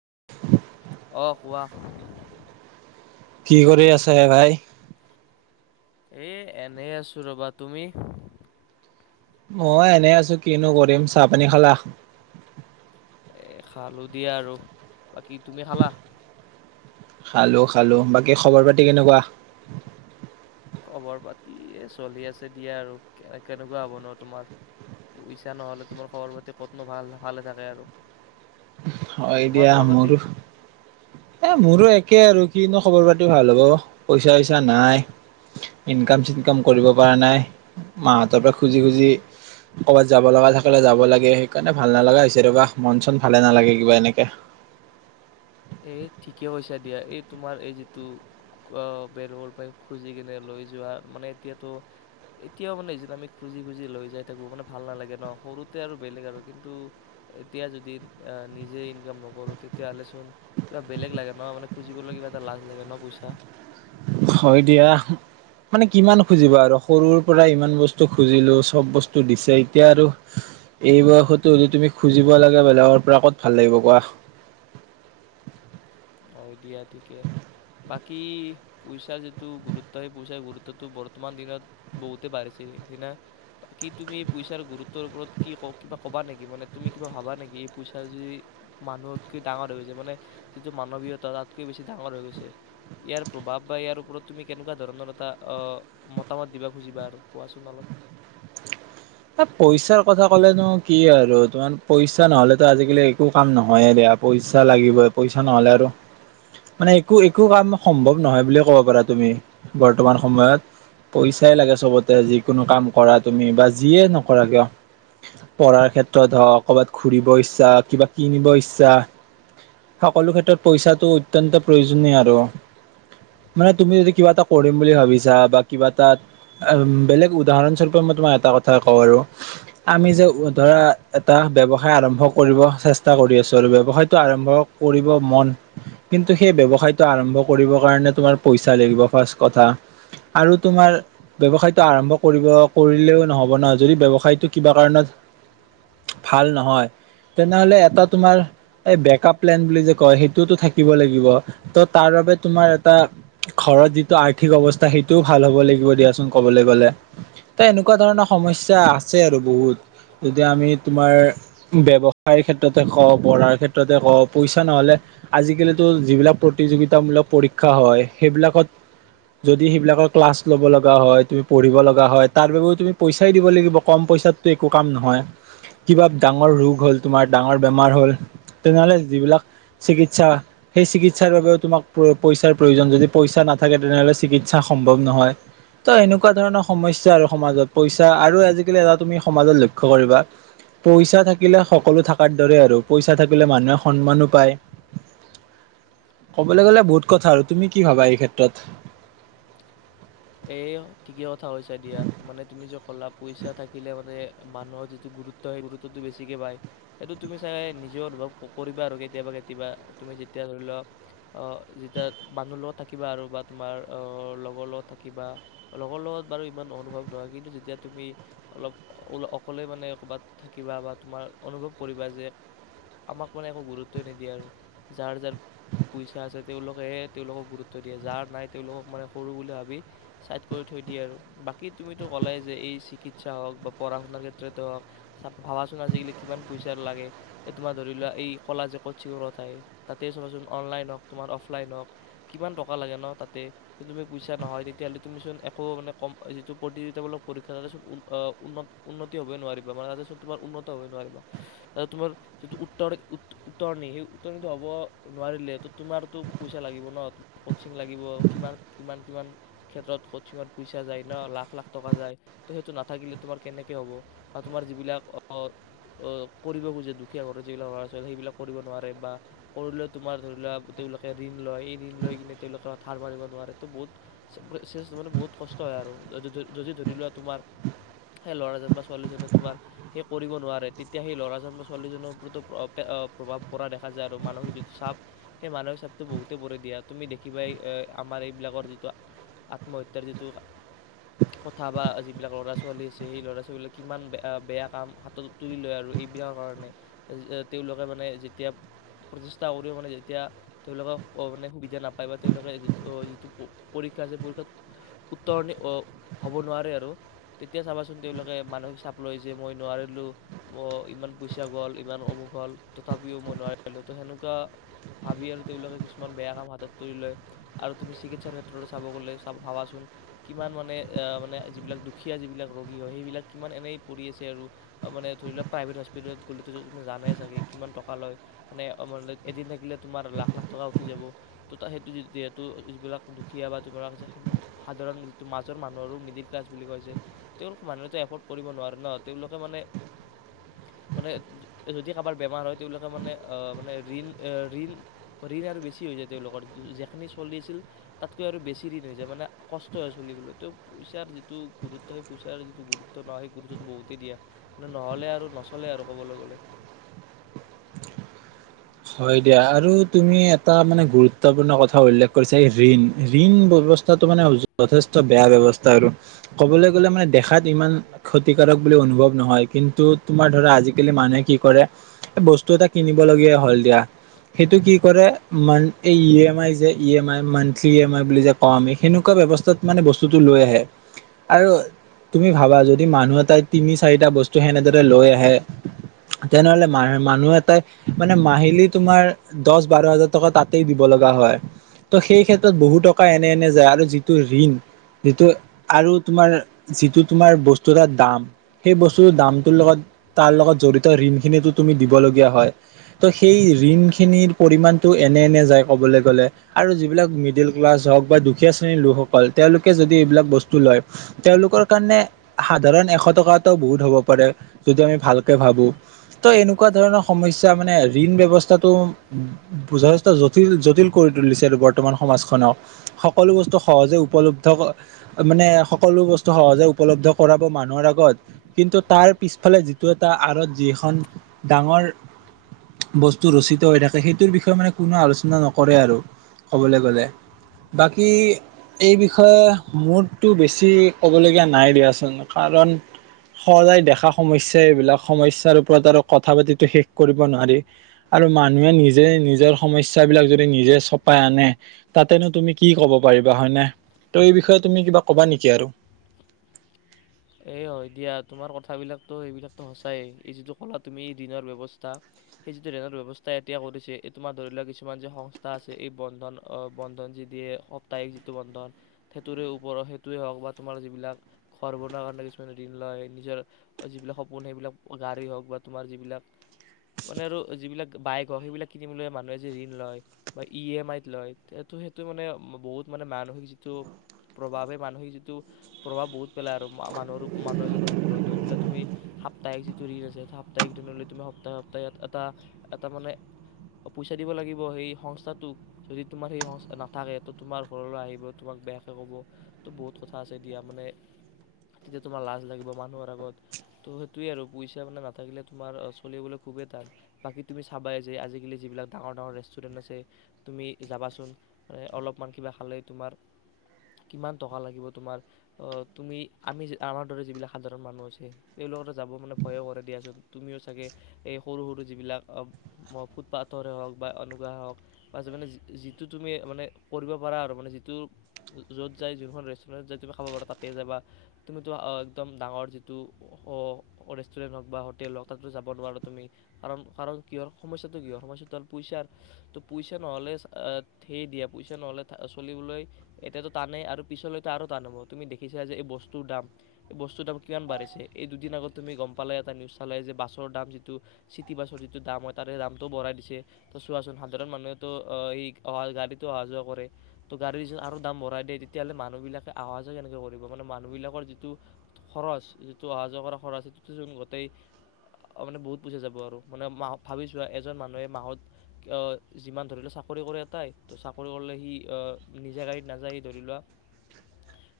[inaudible] অফৱাহ কি কৰি আছে ভাই এ এনেই আছো ৰবা তুমি মই এনেই আছো কিনো কৰিম চাহ পানী খালা খালোধীয়া আৰু [unintelligible] বাকী তুমি খালা খালো খালো বাকী খবৰ পাতি কেনেকুৱা খবৰ পাতি চলি আছে দিয়া আৰু কেনে কেনেকুৱা হ'ব নোৱাৰ তোমাৰ পইচা নহ'লে তোমাৰ খবৰ পাতি ক'তনো ভাল ভালে থাকে আৰু হয় তোমাৰ দিয়া খবৰ পাতি মোৰো এ মোৰো এক তাকে আৰু কিনো খবৰ পাতি ভাল হ'ব পইচা চইচা নাই ইনকাম চিনকাম কৰিব পৰা নাই মাহঁতৰ পৰা খুজি খুজি ক'ৰবাত যাব লগা থাকে যাব লাগে সেইকাৰণে ভাল নালগা হৈছে ৰবা মন চন ভালে নালাগে কিবা এনেকে এ ঠিকেছা দিয়া এই তোমাৰ এই যিটো বেৰৰ পৰা খুজি কিনে লৈ যোৱাৰ মানে এতিয়াতো এতিয়াও মানে আমি খুজি খুজি লৈ যাই থাকো মানে ভাল নালাগে ন সৰুতে আৰু বেলেগ আৰু কিন্তু এতিয়া যদি নিজে ইনকাম নকৰো তেতিয়াহ'লেচোন কিবা বেলেগ লাগে ন মানে খুজিবলৈ কিবা এটা লাজ লাগে ন পইচা হয় দিয়া মানে কিমান খুজিবা আৰু সৰুৰ পৰা ইমান বস্তু খুজিলো চব বস্তু দিছে এতিয়া আৰু এই বয়সতো হলে তুমি খুজিব লাগে বেলেগৰ পৰা ক'ত ভাল লাগিব কোৱা অ দিয়া ঠিকে বাকী পইচাৰ যিটো গুৰুত্ব সেই পইচাৰ গুৰুত্বটো বৰ্তমান দিনত বহুতে বাঢ়িছে সেইদিনাাক কি তুমি এই পইচাৰ গুৰুত্বৰ ওপৰত কি ক কিবা কবা নেকি মানে তুমি কিবা ভাবা নেকি এই পইচা যি মানুহতকৈ ডাঙৰ হৈ গৈছে মানেি [unintelligible] মানৱীয়তা তাতকৈ বেছি ডাঙৰ হৈ গৈছে ইয়াৰ প্ৰভাৱ বা ইয়াৰ ওপৰত তুমি কেনেকুৱা ধৰণৰ এটা মতামত দিব খুজিবা আৰু কোৱাচোন অলপ পইচাৰ কথা কলেনো কি আৰু তোমাৰ পইচা নহলেতো আজিকালি একো কাম নহয়ে দিয়া পইচা লাগিবই পইচা নহলে আৰু মানে একো একো কাম সম্ভৱ নহয় বুলিয়ে কব পাৰা তুমি বৰ্তমান সময়ত পইচাই লাগে চবতে যিকোনো কাম কৰা তুমি বা যিয়ে নকৰাক কিয় পঢ়াৰ ক্ষেত্ৰত হওক ক'ৰবাত ঘূৰিব ইচ্ছা কিবা কিনিব ইচ্ছা সকলো ক্ষেত্ৰত পইচাটো অত্যন্ত প্ৰয়োজনীয় আৰু মানে তুমি যদি কিবা এটা কৰিম বুলি ভাবিছা বা কিবা এটা বেলেগ উদাহৰণস্বৰূপে মই তোমাৰ এটা কথা আমি যে ধৰা এটা ব্য্ৱসায় আৰম্ভ কৰিব চেষ্টা কৰি আছো আৰু ব্ৱসায়তটো আৰম্ভ কৰিব মন কিন্তু সেই ব্য্য়ৱসায়তটো আৰম্ভ কৰিব কাৰণে তোমাৰ পইচা লাগিব ফাৰ্ষ কথা আৰু তোমাৰ ব্যৱসায়টো আৰম্ভ কৰিব কৰিলেও নহব [unintelligible] ব্যৱসাইটো ভাল নহয় তেনেহলে এটা তোমাৰক্লেন বুলি ক সেইটোটো থাকিব লাগিব ত তাৰবাবে যি আৰ্থিক ব্যৱস্থা অ সেইটোও ভাল হব লাগিব দিয়াচোন কবলে গলে [unintelligible] সমস্যা আছে আৰু বহুত যেতিয়া আমি তোমাৰ ব্যৱসায়ৰ ক্ষেত্ৰতে কওঁ পঢ়াৰ ক্ষেত্ৰতে কওঁ পইচা নহ'লে আজিকালিতো যিবিলাক প্ৰতিযোগিতামূলক পৰীক্ষা হয় সেইবিলাকত যদি সেইবিলাকৰ ক্লাছ ল'ব লগা হয় তুমি পঢ়িব লগা হয় তাৰ বাবেও তুমি পইচাই দিব লাগিব কম পইচাতো একো কাম নহয় কিবা ডাঙৰ ৰোগ হ'ল তোমাৰ ডাঙৰ বেমাৰ হ'ল তেনেহ'লে যিবিলাক চিকিৎসা সেই চিকিৎসাৰ বাবেও তোমাক পইচাৰ প্ৰয়োজন যদি পইচা নাথাকে তেনেহ'লে চিকিৎসা সম্ভৱ নহয় তো এনেকুৱা ধৰণৰ সমস্যা আৰু সমাজত পইচা আৰু আজিকালি এটা তুমি সমাজত লক্ষ্য কৰিবা পইচা থাকিলে সকলো থকাৰ দৰে আৰু পইচা থাকিলে মানুহে সন্মানো পায় কবলৈ গলে বহুত কথা আৰু তুমি কি ভাবা এই ক্ষেত্ৰত এ ঠিকেই কথা কৈছা দিয়া মানে তুমি য অ'লা পইচা থাকিলে মানে [unintelligible] মানুহৰ যিটো গুৰুত্ব, সেই গুৰুত্বটো বেছিকে পায়। সেইটো তুমি, চাগে, নিজে অনুভৱ কৰিবা। আৰু, কেতিয়াবা-কেতিয়াবা, তুমি যেতিয়া ধৰি লোৱা, যেতিয়া মানুহৰ লগত থাকিবা, আৰু বা তোমাৰ লগৰ-লগত থাকি কিবা লগৰ-লগত, বাৰু, ইমান অনুভৱ নহয়। কিন্তু, যেতিয়া তুমি অলপ অকলে, মানে, ক'ৰবাত থাকিবা, বা তোমাৰ অনুভৱ কৰিবা যে, আমাক, মানে, একো গুৰুত্বই নিদিয়ে। আৰু, যাৰ-যাৰ পইচা আছে, তেওঁলোকেহে তেওঁলোকক গুৰুত্ব দিয়ে। যাৰ নাই, তেওঁলোকক, মানে, সৰু বুলি ভাবি চাইড কৰি থৈ দিয়ে। আৰু, বাকী, তুমিতো কলাই যে, এই চিকিৎসা হওক বা পঢ়া-শুনাৰ ক্ষেত্ৰতেই হওক, ভাবাচোন, আজিকালি কিমান পইচা লাগে। তোমাৰ, ধৰি লোৱা, এই কলা, [unintelligible] তাতে চাবাচোন। অনলাইন হওক, তোমাৰ অফলাইন হওক, কিমান টকা লাগে ন। তাতে, তুমি, পইচা নহয় তেতিয়াহ'লে, তুমিচোন একো, মানে, কম যিটো প্ৰতিযোগিতামূলক পৰীক্ষা, তাতেচোন উন্ন, উন্নতি হ'বই নোৱাৰিবা, মানে ক'চিং লাগিব, কিমান-কিমান [inaudible] ক্ষেত্ৰত, ক'চিঙৰ পইচা যায় ন। লাখ-লাখ টকা যায়, ত'। সেইটো নাথাকিলে, তোমাৰ কেনেকে হ'ব? বা তোমাৰ যিবিলাক [unintelligible] কৰিব খোজে, দুখীয়া ঘৰৰ যিবিলাক ল'ৰা-ছোৱালী, সেইবিলাক কৰিব নোৱাৰে। বা, কৰিলেও, তোমাৰ ধৰি লোৱা, তেওঁলোকে ঋণ লয়। এই ঋণ লৈ কিনে, তেওঁলোকে ধাৰ মাৰিব নোৱাৰে, ত'। বহুত [unintelligible] [unintelligible] বহুত কষ্ট হয়। আৰু, যদি, যদি ধৰি লোৱা, তোমাৰ সেই ল'ৰাজন বা ছোৱালীজনে তোমাৰ সেই কৰিব নোৱাৰে, তেতিয়া সেই ল'ৰাজন বা ছোৱালীজনৰ ওপৰতো প্ৰভাৱ পৰা দেখা যায়। আৰু, মানসিক যিটো চাপ, সেই মানসিক চাপটো বহুতেই পৰে। দিয়া, তুমি দেখিবাই, এই আমাৰ এইবিলাকৰ যি আত্মহত্যাৰ যিটো কথা, বা যিবিলাক ল'ৰা-ছোৱালী আছে, সেই ল'ৰা-ছোৱালীবিলাকে কিমান বেয়া-বেয়া কাম হাতত তুলি লয়। আৰু, এইবিলাকৰ কাৰণে, তেওঁলোকে, মানে, যেতিয়া প্ৰচেষ্টা কৰিও, মানে, যেতিয়া তেওঁলোকে, মানে, সুবিধা নাপায়, বা তেওঁলোকে যি, যিটো পৰীক্ষা যে, পৰীক্ষাত উত্তৰণি হ'ব নোৱাৰে। আৰু, তেতিয়া চাবাচোন, তেওঁলোকে মানসিক চাপ লয় যে, মই নোৱাৰিলোঁ। ম, ইমান পইচা গ'ল, ইমান অসুখ হ'ল, তথাপিও মই নোৱাৰিলোঁ। ত', সেনেকুৱা ভাবি, আৰু, তেওঁলোকে কিছুমান বেয়া কাম হাতত তুলি লয়। আৰু, তুমি চিকিৎসাৰ ক্ষে ভিতৰৰ চাব গ'লে, চাব, ভাবাচোন, কিমান, মানে, মানে, যিবিলাক দুখীয়া, যিবিলাক ৰোগী হয়, সেইবিলাক কিমান এনেই পৰি আছে। আৰু, মানে, ধৰি লোৱা, প্ৰাইভেট হস্পিটেলত গ'লে, ত', জানাই চাগে কিমান টকা লয়। মানে, এদিন থাকিলে, তোমাৰ লাখ-লাখ টকা উঠি যাব। ত', সেইটো, যিহেতু, যিবিলাক দুখীয়া, বা তোমাৰ সাধাৰণ যিটো মাজৰ মানুহ আৰু, মিডিল ক্লাছ বুলি কয় যে, তেওঁলোক। মানুহ এটা এফৰ্ড কৰিব নোৱাৰে ন। তেওঁলোকে, মানে, মানে, যদি কাৰোবাৰ বেমাৰ হয়, তেওঁলোকে, মানে, মানে, ঋণ-ঋণ-ঋণ আৰু বেছি হৈ যায়। তেওঁলোকৰ যেখিনিয়েই চলি আছিল তাতকৈ, আৰু বেছি ঋণ হৈ যায়। মানে, কষ্ট হয় চলিবলৈ। তেও, পইচাৰ যিটো গুৰুত্ব, সেই পইচাৰ যিটো গুৰুত্ব নহয়, সেই গুৰুত্বটো বহুতেই দিয়া, মানে, নহ'লে আৰু নচলে আৰু, ক'বলৈ গ'লে হয়, দিয়া। আৰু, তুমি এটা, মানে, গুৰুত্বপূৰ্ণ কথা উল্লেখ কৰিছা। ঋণ-ঋণ ব্যৱস্থাটো, মানে, যথেষ্ট বেয়া ব্যৱস্থা। আৰু, ক'বলৈ গ'লে, মানে, দেখাত ইমান ক্ষতিকাৰক বুলি অনুভৱ নহয়। কিন্তু, তোমাৰ ধৰা, আজিকালি মানুহে কি কৰে, বস্তু এটা কিনিব লগীয়া হ'ল দিয়া। সেইটো কি কৰে? এই ইএমআই যে, ইএমআই, মান্থলি ইএমআই বুলি যে কওঁ, আমি সেনেকুৱা ব্যৱস্থাত, মানে, বস্তুটো লৈ আহে। আৰু, তুমি ভাবা, যদি মানুহ এটাই তিনি-চাৰিটা বস্তু সেনেদৰে লৈ আহে, তেনেহ'লে, মানুহ এটাই, মানে, মাহে [unintelligible] লি, তোমাৰ দহ-বাৰ হাজাৰ তাতেই দিব লগা হয়, ত'। সেই ক্ষেত্ৰত, বহু টকা এনে-এনে যায়। যিটো ঋণ, সেইটো, আৰু তোমাৰ বস্তু, ধৰা, দাম। সেই বস্তুটোৰ দামটোৰ লগত, তাৰ লগত জড়িত ঋণখিনিটো তুমি দিব লগীয়া হয়, ত'। সেই সেই ঋণখিনিৰ পৰিমাণটো এনে-এনে যায়, ক'বলৈ গ'লে। আৰু, যিবিলাক মিডিল ক্লাছ হওক বা দুখীয়া শ্ৰেণীৰ লোকসকল, তেওঁলোকে যদি এইবিলাক বস্তু লয়, তেওঁলোকৰ কাৰণে সাধাৰণ এশ টকা এটাও বহুত হ'ব পাৰে, যদি আমি ভালকৈ ভাবোঁ, ত'। এনেকুৱা ধৰণৰ সমস্যা, মানে ঋণ ব্যৱস্থাটো বুজাটো যথেষ্ট জটিল-জটিল কৰি তুলিছে। আৰু, বৰ্তমান সমাজখনক সকলো বস্তু সহজে উপলব্ধ, মানে, সকলো বস্তু সহজে উপলব্ধ কৰাব মানুহৰ আগত। কিন্তু, তাৰ পিছফালে, যিটো এটা আঁৰত, যিখন ডাঙৰ বস্তু ৰচিত হৈ থাকে, সেইটোৰ বিষয়ে, মানে, কোনো আলোচনা নকৰে। আৰু, ক'বলৈ গ'লে, বাকী, এই বিষয়ে মোৰতো বেছি ক'বলগীয়া নাই, দিয়াচোন। কাৰণ, সদায় দেখা সমস্যা এইবিলাক। সমস্যাৰ ওপৰত আৰু কথা পাতিটো শেষ কৰিব নোৱাৰি আৰু, মানুহে নিজে নিজৰ সমস্যাবিলাক যদি নিজে চপাই আনে, তাতেনো তুমি কি ক'ব পাৰিবা, হয়নে? ত', এই বিষয়ে, তুমি কিবা ক'বা নেকি, আৰু এ, হয়, দিয়া। তোমাৰ কথাবিলাকটো, এইবিলাকটো, সঁচায়েই। এই যিটো ক'লা, তুমি, ঋণৰ ব্যৱস্থা, সেই যিটো ঋণৰ ব্যৱস্থা এতিয়া কৰিছে। এই, তোমাৰ, ধৰি লোৱা, কিছুমান যে সংস্থা আছে, এই বন্ধন। বন্ধন যি দিয়ে, সপ্তাহিক যিটো বন্ধন, সেইটোৰে ওপৰ, সেইটোৱেই হওক, বা তোমাৰ যিবিলাক ঘৰবোৰ [unintelligible] কাৰণে, কিছুমান ঋণ লয়। নিজৰ যিবিলাক সপোন, সেইবিলাক গাড়ী হওক, বা তোমাৰ যিবিলাক, মানে, আৰু যিবিলাক বাইক হওক, সেইবিলাক কিনিবলৈ মানুহে যে ঋণ লয়, বা ইএমআইত লয়, সেইটো, সেইটো, মানে, বহুত। মানে, মানসিক যিটো প্ৰভাৱ, মানসিক যিটো প্ৰভাৱ বহুত পেলায়, আৰু মানুহৰ, আৰু মানুহ এজনৰ ওপৰত, ধৰি লোৱা, তুমি সাপ্তাহিক যিটো ঋণ আছে, সেই সাপ্তাহিক ঋণ ললে, তুমি সপ্তাহে-সপ্তাহে ইয়াত এটা-এটা, মানে, পইচা দিব লাগিব, সেই সংস্থাটোক। যদি তোমাৰ সেই সংস্থা নাথাকে, ত' তোমাৰ ঘৰলৈ আহিব, তোমাক বেয়াকৈ ক'ব, ত', বহুত কথা আছে, দিয়া, মানে তেতিয়া, তোমাৰ লাজ লাগিব মানুহৰ আগত। ত', সেইটোৱেই, আৰু, পইচা, মানে, নাথাকিলে, তোমাৰ চলিবলৈ খুবেই টান। বাকী, তুমি চাবাই যে, আজিকালি, যিবিলাক ডাঙৰ-ডাঙৰ ৰেষ্টুৰেণ্ট আছে, তুমি যাবাচোন। অলপমান কিবা খালে, তোমাৰ কিমান টকা লাগিব। তোমাৰ, আ, তুমি আমি, আমাৰ দৰে, যিবিলাক সাধাৰণ মানুহ আছে, তেওঁলোকে তো যাব, মানে, ভয়ো কৰে, দিয়াচোন। তুমিও, চাগে, এই সৰু-সৰু যিবিলাক ফুটপাথৰে হওক, বা অনেকেই হওক, বা, মানে, যিটো তুমি, মানে, কৰিব পাৰা, আৰু, মানে, যিটো, য'ত যায়, যোনখন ৰেষ্টুৰেণ্টত যাই, তুমি খাব পাৰা, তাতে যাবা তুমিতো, আ, একদম ডাঙৰ যিটো, অ', ৰেষ্টুৰেণ্ট হওক বা হোটেল হওক, তাতো যাব নোৱাৰোঁ তুমি। কাৰণ, কাৰণ, কিহৰ সমস্যাটো? কি হয়, সমস্যাটো হ'ল পইচাৰ। ত', পইচা নহ'লে, সেই, দিয়া, পইচা নহ'লে চলিবলৈ এতিয়াতটো টানেই, আৰু পিছলৈতো আৰু টান হ'ব। তুমি দেখিছা যে, এই বস্তু বস্তুটোৰ দাম, বস্তুৰ দাম, কিমান বাঢ়িছে। এই দুদিন আগত, তুমি গম পালায়ে, এটা নিউজ চালায়ে যে, বাছৰ দাম, যিটো চিটিবাছৰ যিটো দাম হয়, তাৰে দামটো বঢ়াই দিছে। ত', চোৱাচোন, সাধাৰণ মানুহে ত' [unintelligible] গাড়ীতেই অহা-যোৱা কৰে, ত' গাড়ীৰ যদি আৰু দাম বঢ়াই দিয়ে, তেতিয়াহ'লে, মানুহবিলাকে অহা-যোৱা কেনেকৈ কৰিব? মানে মান মানুহবিলাকৰ যিটো খৰচ, যিটো অহা-যোৱা কৰা খৰচ, সেইটোত গোটেই, মানে, বহুত পইচা যাব। আৰু, মানে, মাহত ভাবিছোৱা, এজন মানুহে মাহত যিমান, ধৰি লোৱা, চাকৰি কৰে এটাই, ত', চাকৰি কৰিলে, সি, আ, নিজা গাড়ীত নাযায়। সি, ধৰি লোৱা,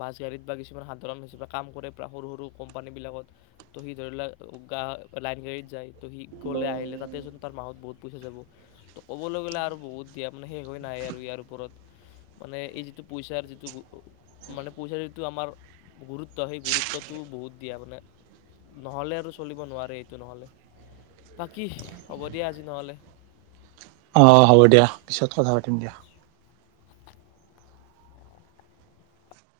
বাছ-গাড়ীত বা কিছু কিছুমান সাধাৰণ হিচাপে কাম কৰে, প্ৰায় সৰু-সৰু কোম্পানীবিলাকত, ত'। সি, ধৰি লোৱা, গা, লাইন-গাড়ীত যায় ত', সি গ'লে-আহিলে, তাতেচোন তাৰ মাহত বহুত পইচা যাব তো ক'বলৈ গ'লে আৰু বহুত দিয়া মানে শেষ হৈ নাই আৰু ইয়াৰ ওপৰত মানে এই যিটো পইচাৰ যিটো মানে পইচাৰ যিটো আমাৰ গুৰুত্ব সেই গুৰুত্বটো বহুত দিয়া মানে নহ'লে আৰু চলিব নোৱাৰে এইটো নহ'লে বাকী হ'ব দিয়া আজি নহ'লে। অ হ'ব দিয়া পিছত কথা পাতিম দিয়া।